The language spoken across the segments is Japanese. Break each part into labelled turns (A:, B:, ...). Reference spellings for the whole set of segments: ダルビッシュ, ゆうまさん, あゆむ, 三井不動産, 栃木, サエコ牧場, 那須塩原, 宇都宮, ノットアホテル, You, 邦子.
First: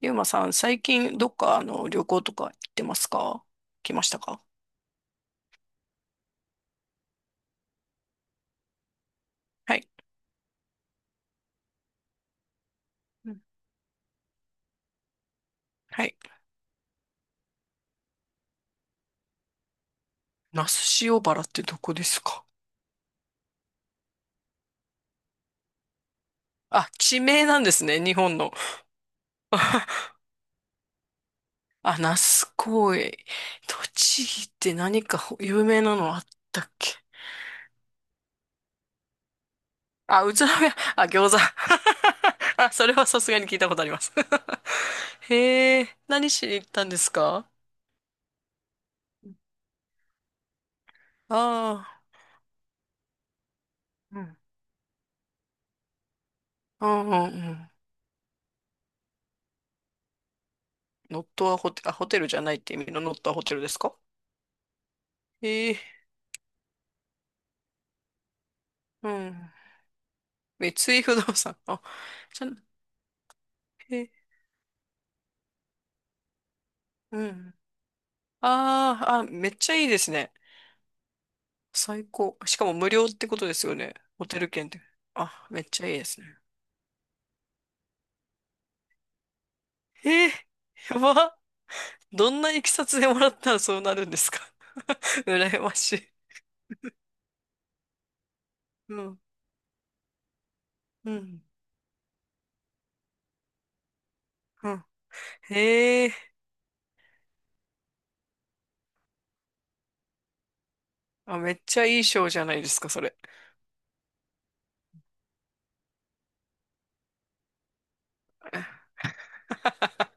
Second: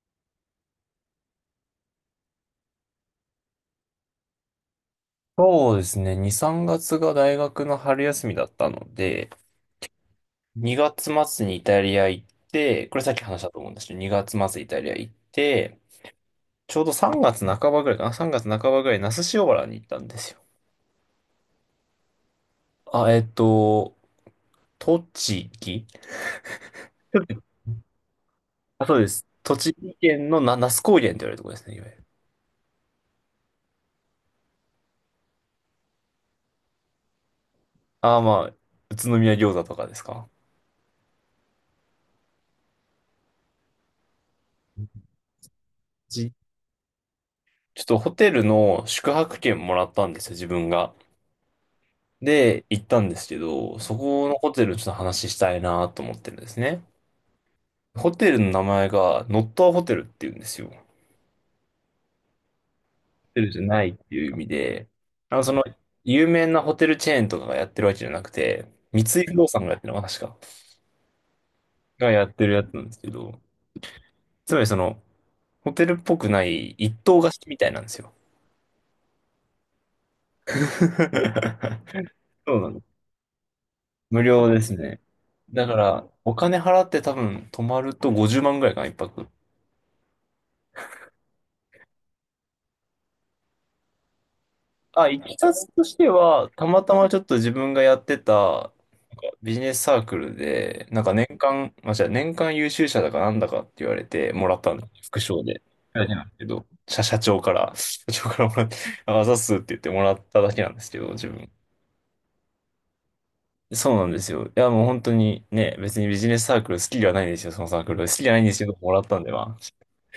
A: ゆうまさん、最近どっか旅行とか行ってますか？来ましたか？
B: そうですね。2、3月がつが大学の春休みだったので、
A: はい。
B: 2月末にイタリア行って、これさっき
A: うん。
B: 話したと思うんですけど、2月末イタリア行って、
A: はい。
B: ちょうど3月半ばぐらいかな？ 3 月半ばぐらい、那須塩原に行ったんですよ。
A: 那須塩原ってどこですか？
B: あ、栃木。
A: あ、地名なんですね、日本の。
B: あ、そうです。栃木 県の那須高原って言われるところですね、いわゆ
A: あ、
B: る。
A: 那須公園。栃木って何か有名なのあったっけ？
B: ああ、まあ、宇都宮餃子とかです
A: あ、
B: か。
A: 宇都宮、あ、餃子。あ、それはさすがに聞いたことあります。へえ、何
B: じ
A: しに行ったんですか？
B: ちょっとホテルの宿泊券もらったんですよ、自分が。
A: あ。
B: で、行ったんですけど、そ
A: あー、う
B: この
A: ん。
B: ホテルちょっと話したいなと思ってるんですね。
A: うん、うん。うん。
B: ホテルの名前がノットアホテルっていうんですよ。ホ
A: ノットアホテル、あ、ホテルじゃないって意味のノットア
B: テ
A: ホ
B: ル
A: テ
B: じゃ
A: ルです
B: ないっ
A: か？
B: ていう意味で、あの、その、
A: ええ。
B: 有名なホテルチェーンとかがやってるわけじゃなくて、三
A: う
B: 井不動
A: ん。
B: 産がやってるのかな、確か。
A: 三井不動産。あ、
B: がやっ
A: じ
B: て
A: ゃ、
B: るやつなんですけど、
A: え、
B: つまりその、ホテルっぽくない一棟
A: う
B: 貸し
A: ん。
B: みたいなんですよ。
A: ああ、あ、めっちゃいいですね。最 高。
B: そ
A: し
B: う
A: か
B: な
A: も
B: の。
A: 無料ってことですよね。
B: 無
A: ホテル
B: 料で
A: 券っ
B: す
A: て。
B: ね。
A: あ、めっ
B: だか
A: ちゃいいで
B: ら、
A: す
B: お
A: ね。
B: 金払って多分泊まると50万ぐらいかな、一泊。
A: ええ。やば。どんないきさつでもらったらそうなるんですか？
B: あ、い きさ
A: 羨
B: つ
A: ま
B: とし
A: し
B: て
A: い。
B: は、たまたまちょっと自分がやってた、なんか
A: うん、
B: ビジネスサークルで、なん
A: う
B: か年
A: ん、
B: 間、まあ、じゃあ年間優秀者だかなんだかって言われてもらったんで、
A: う
B: 副賞で。
A: ん。
B: だ
A: え
B: けなんで
A: え。
B: すけど、社長から、もらって、ああざっすって言ってもらっただけなんですけど、自
A: あ、
B: 分。
A: めっちゃいい賞じゃないですか、それ。
B: そうなんですよ。いや、もう本当にね、別にビジネスサークル好きではないんですよ、そのサークル。好きじゃないんですけど、もらったんで、まあ、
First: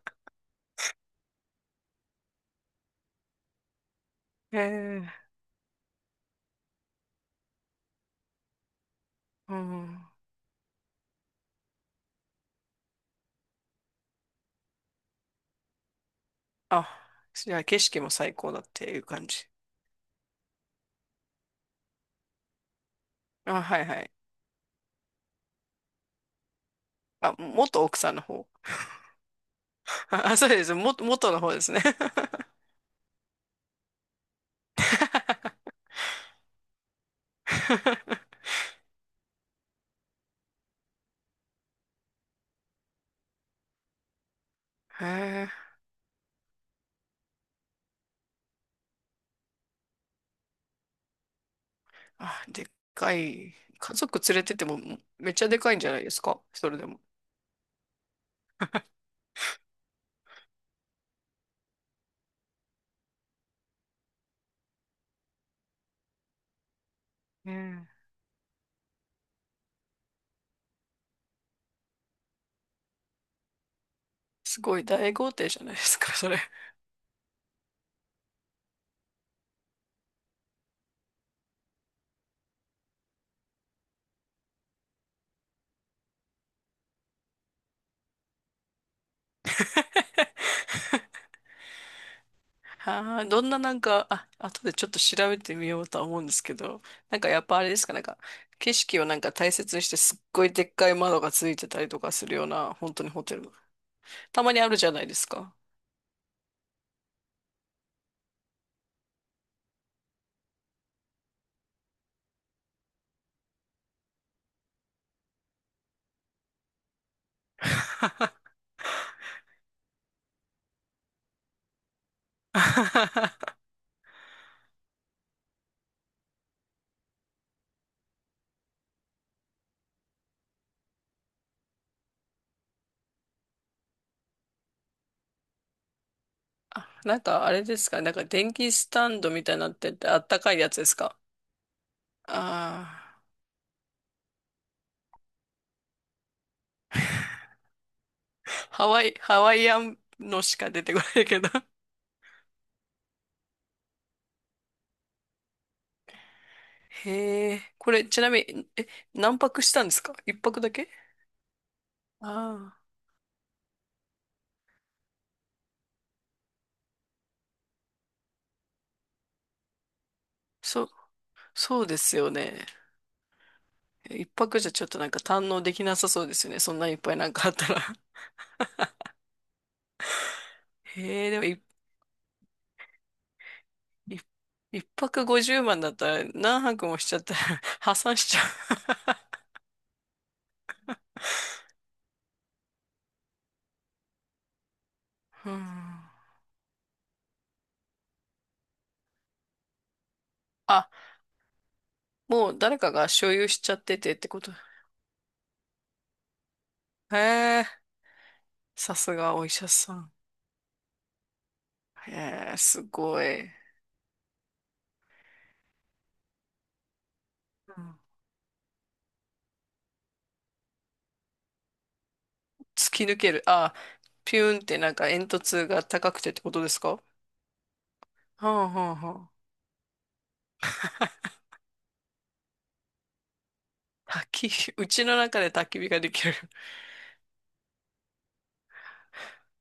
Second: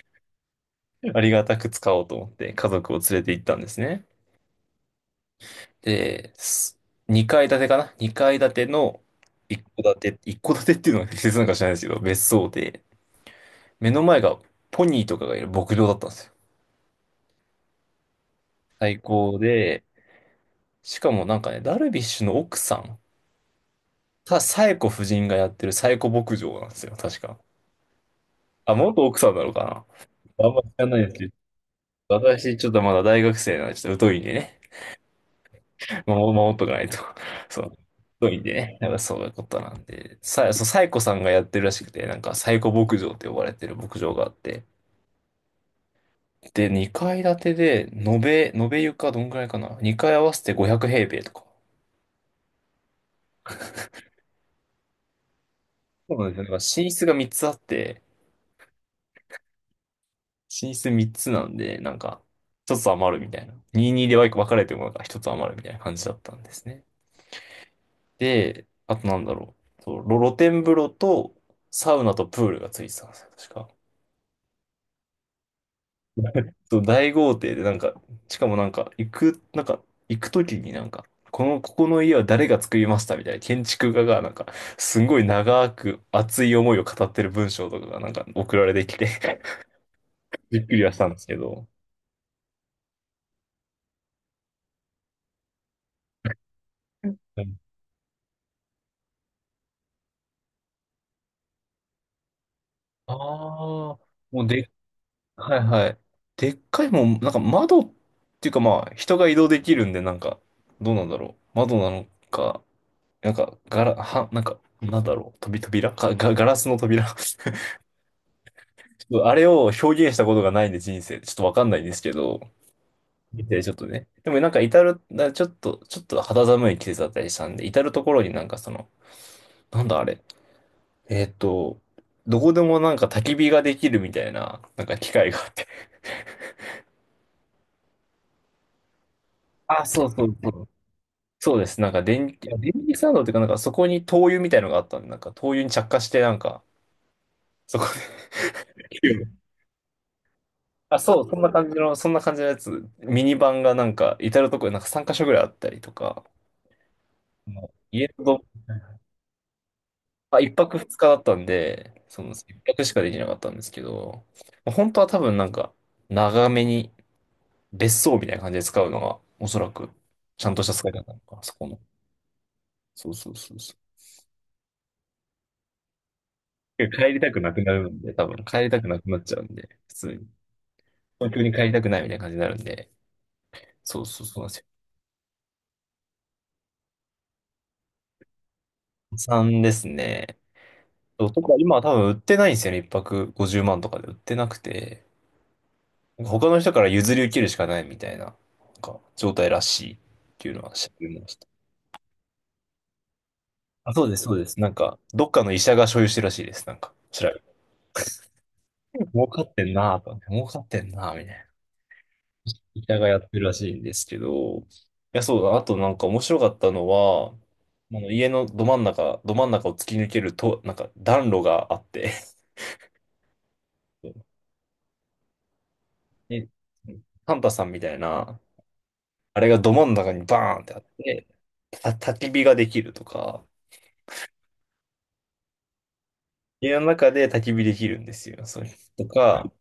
B: ありがたく使おうと思って、家族を連れて行ったんですね。
A: ええ。
B: で、二階建てかな、二階建ての
A: う
B: 一戸
A: ん。
B: 建て、一戸建てっていうのは適切なのか知らないですけど、別荘で、目の前がポニーとかがいる牧場だったんですよ。
A: あ、じゃあ景色も最高だって
B: 最
A: いう感
B: 高
A: じ。
B: で、しかもなんかね、ダルビッシュの奥さん、
A: あ、はいはい。
B: サエコ夫人がやってるサエコ牧場なんですよ、確
A: あ、
B: か。
A: 元奥さんの方。
B: あ、元奥さんなのか
A: あ、あ、
B: な、
A: そ
B: あ
A: う
B: んま
A: で
B: 知
A: す。
B: ら
A: も、
B: ないですけ
A: 元
B: ど、
A: の方ですね。
B: 私ちょっとまだ大学生なんで、ちょっと疎いんでね。守っとかないと。そう。太いん でね。なんかそういうことなんで。そう、サイコさんがやってるらしくて、なんかサイコ牧場って呼ばれてる牧場があって。
A: へえ。
B: で、2階建てで、延べ床どんぐらいかな？ 2 階合わせて500平米とか。
A: あ、でっかい。家族連れててもめっちゃでかいんじゃないで
B: そう
A: す
B: なんです
A: か
B: よ。なんか
A: それで
B: 寝
A: も。
B: 室が3つあって、寝室3つなんで、なんか、1つ余るみたいな。22で分かれてもなんか1つ余るみたいな感じだったんですね。
A: うん。
B: で、あとなんだろう。そう、露天風呂とサウナとプールがついてたんですよ、確か。
A: すごい大豪邸じゃないですか、それ。
B: そう、大豪邸で、なんか、しかもなんか、行くときになんか、この、ここの家は誰が作りましたみたいな、建築家がなんか、すごい長く熱い思いを語ってる文章とかがなんか送られてきて、 びっくりはしたんです けど。
A: はあ、どんな、あ、後でちょっと調べてみようとは思うんですけど、やっぱあれですか、景色を大切にしてすっごいでっかい窓がついてたりとかするような、本当に
B: あ
A: ホテル。
B: あー、も
A: た
B: う
A: まにあ
B: で、
A: るじゃないですか。
B: はいはい。でっかいもん、なんか窓っていうか、まあ、人が移動できるんで、なんか、どうなんだろう。窓なのか、なんか、なんだろう。飛び扉か、ガラスの扉。 あれを表現したことがないんで人生でちょっとわかんないんですけど、見 てちょっとね。でもなんか至る、なちょっと、ちょっと肌寒い季節だったりしたんで、至るところになんかその、なんだあれ、えーっと、どこでもなんか焚き火ができるみたいな、なんか機械があって。
A: あ、あれですか電気スタンドみたいになっ
B: あ、
A: て
B: そ
A: て
B: う
A: あ
B: そ
A: っ
B: う
A: た
B: そ
A: かい
B: う。
A: やつですか？
B: そうです。なんか電気スタ
A: あ。
B: ンド
A: あ
B: っていうか、なんかそこに灯油みたいのがあったんで、なんか灯油に着火して、なんか、そこ
A: ー、
B: で
A: ハワ
B: 火
A: イ、
B: を
A: ハワイアンのしか出て
B: あ、
A: こ
B: そ
A: ない
B: う、
A: けど。
B: そんな感じのやつ、ミニバンがなんか、至るところになんか3カ所ぐらいあったりとか、
A: へえ、これ
B: 家
A: ち
B: の
A: なみ
B: ど
A: に、え、何泊したんですか？一
B: まあ、一
A: 泊だ
B: 泊
A: け？
B: 二日だったんで、その、一
A: あ。あ、
B: 泊しかできなかったんですけど、まあ本当は多分なんか、長めに別荘みたいな感じで使うのが、おそらく、ちゃんとした
A: そ
B: 使
A: う、
B: い方なのか、そこの。
A: そうですよね。
B: そうそうそうそ
A: 一泊じゃちょっと堪能できなさそうですよね。そんな
B: う。
A: いっ
B: 帰
A: ぱい
B: りたく
A: あ
B: な
A: っ
B: く
A: た
B: な
A: ら。
B: るんで、多分帰りたくなくなっちゃうんで、普通に。
A: へえ、
B: 東
A: で
B: 京
A: も
B: に帰
A: い、
B: りたくないみたいな感じになるんで、そう
A: い、
B: そうそうなんですよ。
A: 一泊50万だったら何泊もしちゃったら 破産しちゃ
B: 3ですね。男は今は多分売ってないんですよね。一泊50万とかで売ってなくて、
A: う。うん。
B: なんか他の人から譲り受けるしかないみたいな、なんか状態らしいっていうのは知っ
A: あ、
B: てました。
A: もう誰かが所有しちゃっ
B: あ、
A: て
B: そう
A: て
B: で
A: っ
B: す、
A: て
B: そう
A: こ
B: で
A: と。
B: す。なんか、どっかの医者が所有してるらしいです。なんか、
A: へ
B: 調べて。
A: え、さす
B: 儲
A: が
B: か
A: お医
B: って
A: 者
B: ん
A: さ
B: なぁと
A: ん。
B: 思って、儲かってんなぁみたいな。
A: へえ、す
B: 医者がや
A: ご
B: ってる
A: い。
B: らしいんですけど、いや、そうだ。あとなんか面白かったのは、
A: う
B: あ
A: ん。
B: の家のど真ん中、ど真ん中を突き抜けると、なんか暖炉があって、
A: 突き抜ける。あ、ピューンって煙突が高くてって
B: で、
A: ことですか？は
B: サンタさんみたいな、
A: あ、はあ、は
B: あれがど真ん中にバーンってあって、
A: あ。
B: 焚き火ができるとか、
A: 焚き火、うちの中で焚き火ができる。
B: 家の中で焚き火できるんですよ。それとか、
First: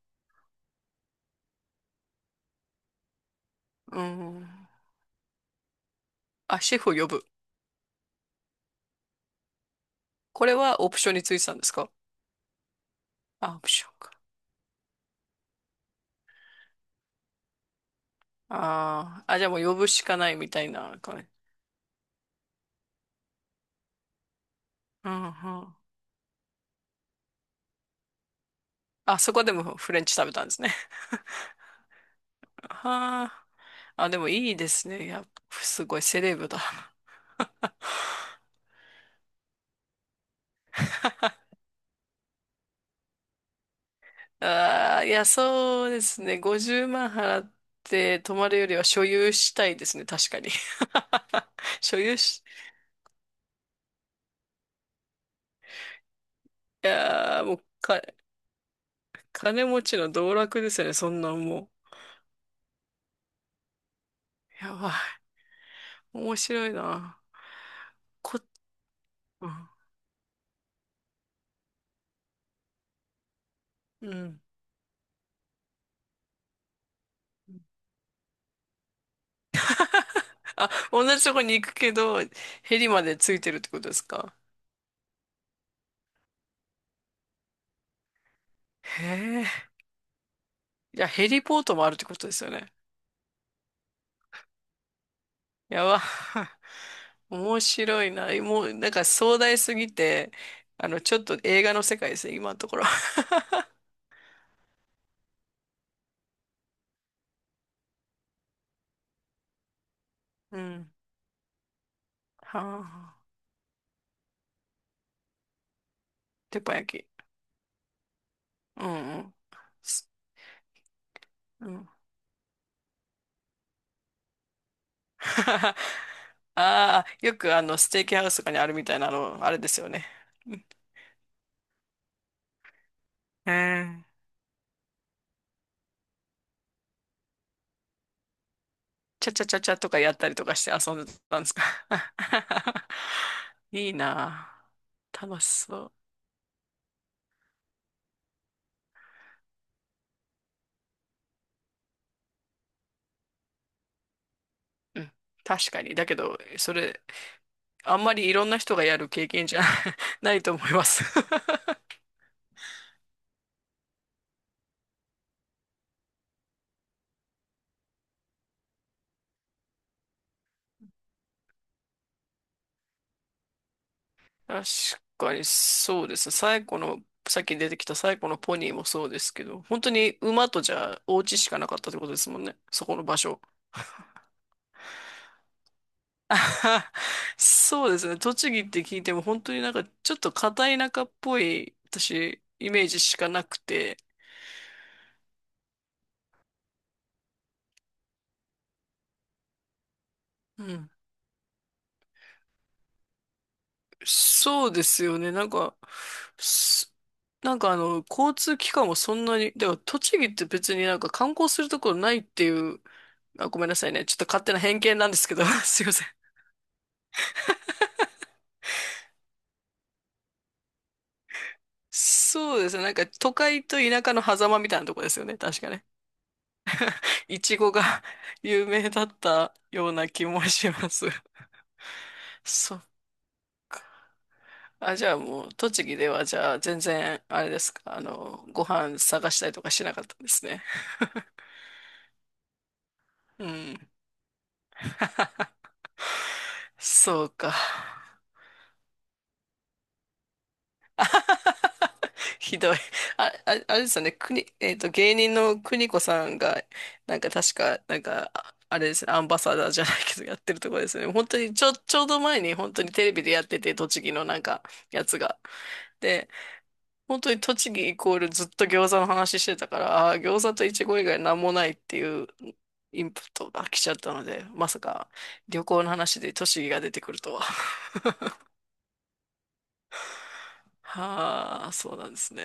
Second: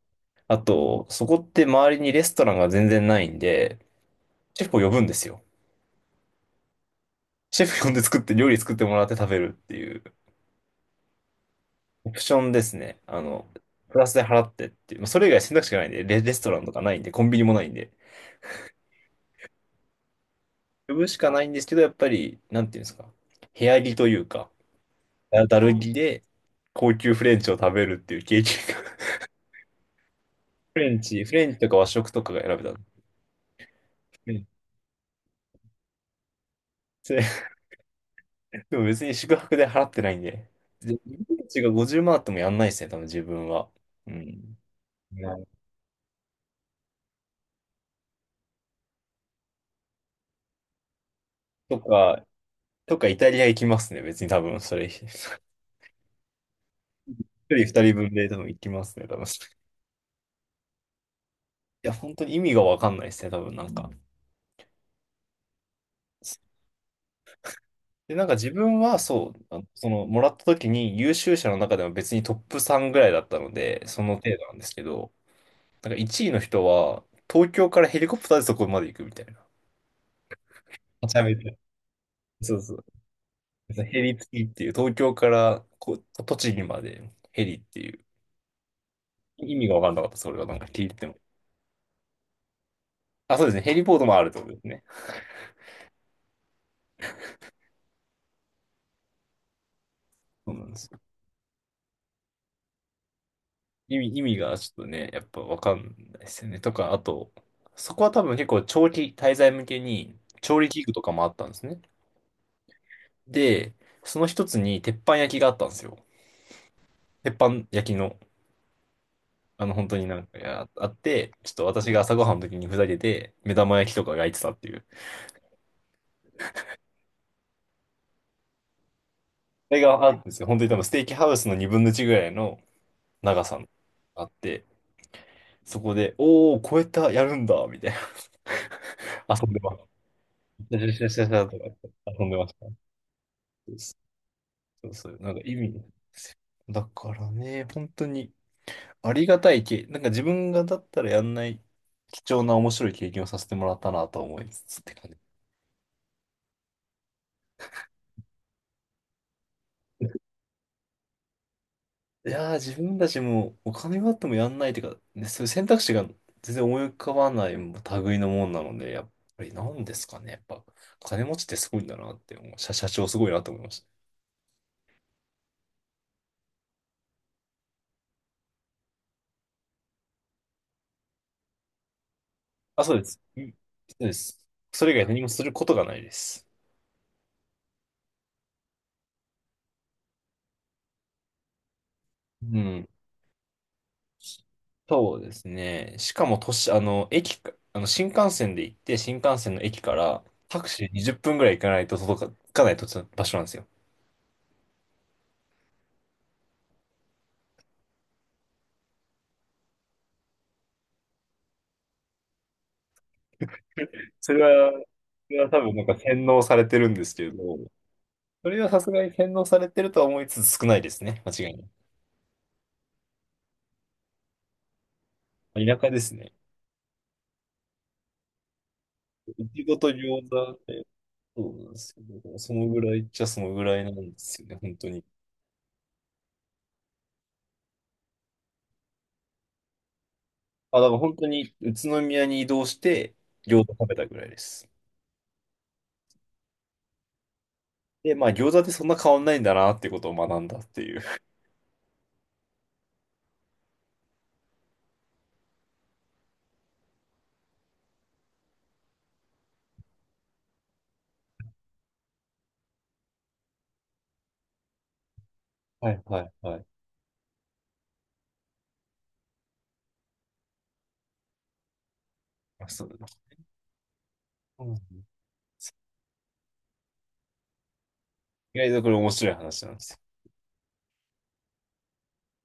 B: あと、そこって周りにレストランが全然ないんで、
A: う
B: シェ
A: ん。
B: フを呼ぶんですよ。
A: あ、シェフを呼ぶ。
B: シェフ呼んで作って、料理作ってもらって食べるっていう、
A: これはオプションについてたんですか？
B: オプションですね。あの、
A: あ、オプション
B: プラ
A: か。
B: スで払ってっていう、まあ、それ以外選択肢がないんで、レストランとかないんで、コンビニもないんで、
A: あー、あ、じゃあもう呼ぶしかないみたい
B: 呼
A: な
B: ぶし
A: 感じ。
B: かないんですけど、やっぱり、なんていうんですか、部屋着というか、
A: うん、う
B: だ
A: ん。
B: る着で、高級フレンチを食べるっていう経験が。
A: あ、そこでもフレンチ食べたんですね。
B: フレンチとか和食とかが選べた。う
A: はあ。あ、でもいい
B: ん、
A: ですね。いや、すごいセレブだ。
B: それ でも別に宿泊で払ってないんで。で、うちが50万あってもやんないですね、多分自分は。うん。
A: ああ、い
B: ね、
A: や、そうですね。50万払って泊まるよりは所有したいですね。確かに。
B: と
A: 所有
B: か、
A: し、
B: とかイタリア行きますね、別に多分それ。一
A: いやー、も
B: 人
A: う
B: 二人
A: か、
B: 分で多分行きますね、多分。い
A: 金持ちの道楽ですよね。そんなんも
B: や、本当に意味がわかんないですね、多分なんか。
A: う。やばい。面白いな。
B: で、なんか
A: こ、
B: 自分はそう、
A: う
B: あの
A: ん。
B: その、もらった時に優秀者の中でも別にトップ3ぐらいだったので、そ
A: う
B: の程
A: ん。
B: 度なんですけど、なんか1位の人は、東京からヘリコプターでそこまで行くみたいな。
A: あ、同
B: めちゃ
A: じと
B: め
A: こ
B: ちゃ。
A: に行くけど、
B: そうそ
A: ヘ
B: う。
A: リまでついてるってことで
B: ヘ
A: す
B: リ
A: か。
B: 付きっていう、東京からこう栃木までヘリっていう、
A: へえ。
B: 意味が分かんなかった、それがなんか聞い
A: い
B: て
A: や、
B: も。
A: ヘリポートもあるってことですよね。
B: あ、そうですね、ヘリポートもあるってことですね。
A: やば。面白いな。もう、壮大すぎて、
B: そうなんです
A: あ
B: よ。
A: の、ちょっと映画の世界ですね、今のところ。
B: 意味がちょっとね、やっぱ分かんないですよね。とか、あと、そこは多分結構長期滞在向けに
A: う
B: 調理器
A: ん。
B: 具とかもあったんですね。
A: はあ。
B: で、その一つに鉄板焼きがあったんですよ。
A: 鉄板焼き。
B: 鉄板焼きの、
A: うん、うん。
B: あの本当に
A: す。
B: なんかやあって、ちょっと
A: うん。
B: 私が朝ごはんの時にふざけて目玉焼きとか焼いてたっていう。
A: ああ、よくあの、ステーキハウスとかにあるみたいな、あの、あれで
B: れ
A: すよ
B: があ
A: ね。
B: かるんですよ。
A: う
B: 本当
A: ん。
B: に多分ステーキハウスの2分の1ぐらいの長
A: え
B: さが
A: ー、
B: あって、そこで、おー、超えた、やるんだ、みたいな。
A: チャチャ
B: 遊ん
A: チ
B: で
A: ャチ
B: ま
A: ャ
B: す。
A: とかやったりとかして
B: シャ
A: 遊
B: シ
A: ん
B: ャ
A: で
B: シャシャシ
A: たん
B: ャ
A: です
B: と
A: か？
B: かやって遊んでました。
A: いいな
B: そうそう、
A: あ。
B: なんか
A: 楽し
B: 意味。
A: そ
B: だからね、本当にありがたい経なんか自分がだったらやんない貴重な面白い経験をさせてもらったなと思いつつって
A: う。う
B: 感
A: ん。
B: じ。
A: 確かに。だけど、それ、あんまりいろんな人がやる経験じゃ ないと思います。
B: いやー、自分たちもお金があってもやんないっていうか、ね、そういう選択肢が全然思い浮かばない類のもんなので、やっぱりなんですかね。やっぱ、金持ちってすごいんだなって思う。社長すごいなと思いました。
A: 確かにそうですね、最後の、さっき出てきた最後のポニーもそうですけど、本当に馬とじゃあお家しかなかったってことですもんね。
B: あ、
A: そ
B: そ
A: こ
B: うで
A: の場
B: す。う
A: 所。
B: ん、そうです。それ以外何もすることがないで
A: あ
B: す。
A: はは。そうですね。栃木って聞いても本当にちょっと片田舎っぽい私
B: う
A: イメ
B: ん。
A: ージしかなくて。
B: そうですね。しかも、都市、あの、駅か、あの、新幹線で行って、新幹線の駅からタ
A: う
B: クシー
A: ん。
B: で20分ぐらい行かないと届か、行かないと場所なんですよ。
A: そうですよね。すあの、交通機関もそんなに、だから栃木って別に観光するところないっていう、あ、ごめんなさいね。ちょっと勝手な偏
B: そ
A: 見なんですけ
B: れ
A: ど、
B: は多 分な
A: すい
B: ん
A: ま
B: か
A: せん。
B: 洗脳されてるんですけど、それはさすがに洗脳されてるとは思いつつ少ないですね。間違いな
A: そうですね。都会と田舎の狭間みたいなとこですよね。確
B: い。
A: か
B: 田
A: ね。
B: 舎ですね。
A: いちごが 有名だっ
B: い
A: た
B: ちごと
A: ような気
B: 餃
A: も
B: 子っ
A: し
B: て
A: ます。
B: そ うなんですけど、その
A: そ
B: ぐ
A: う。
B: らいっちゃそのぐらいなんですよね、本当
A: あ、
B: に。
A: じゃあもう、栃木ではじゃあ全然、あれですか、あの、ご飯探したりとかしなかったんですね。
B: あ、だから本当に宇都宮に移動して
A: う
B: 餃子食
A: ん。
B: べたぐらいです。
A: そうか。
B: で、まあ餃子ってそんな変わんないんだなってことを学んだっていう。
A: ひどい。あ、あ、あれですよね、国、芸人の邦子さんが、確か、あれですね、アンバサダーじゃないけど、やってるところですよね。本当に、ちょ、ちょうど前に、本当にテレビでやってて、栃木の、やつが。
B: はいは
A: で、
B: いはい。
A: 本当に栃木イコールずっと餃子の話してたから、あー、餃子とイチゴ以外なんもないっていう
B: あ、そうだ
A: イ
B: な。
A: ンプットが来ちゃったので、
B: う
A: ま
B: ん、
A: さか旅行の話で栃木が出てくるとは。
B: 意外とこれ面白い話なんですよ。
A: はあ、そうなんですね。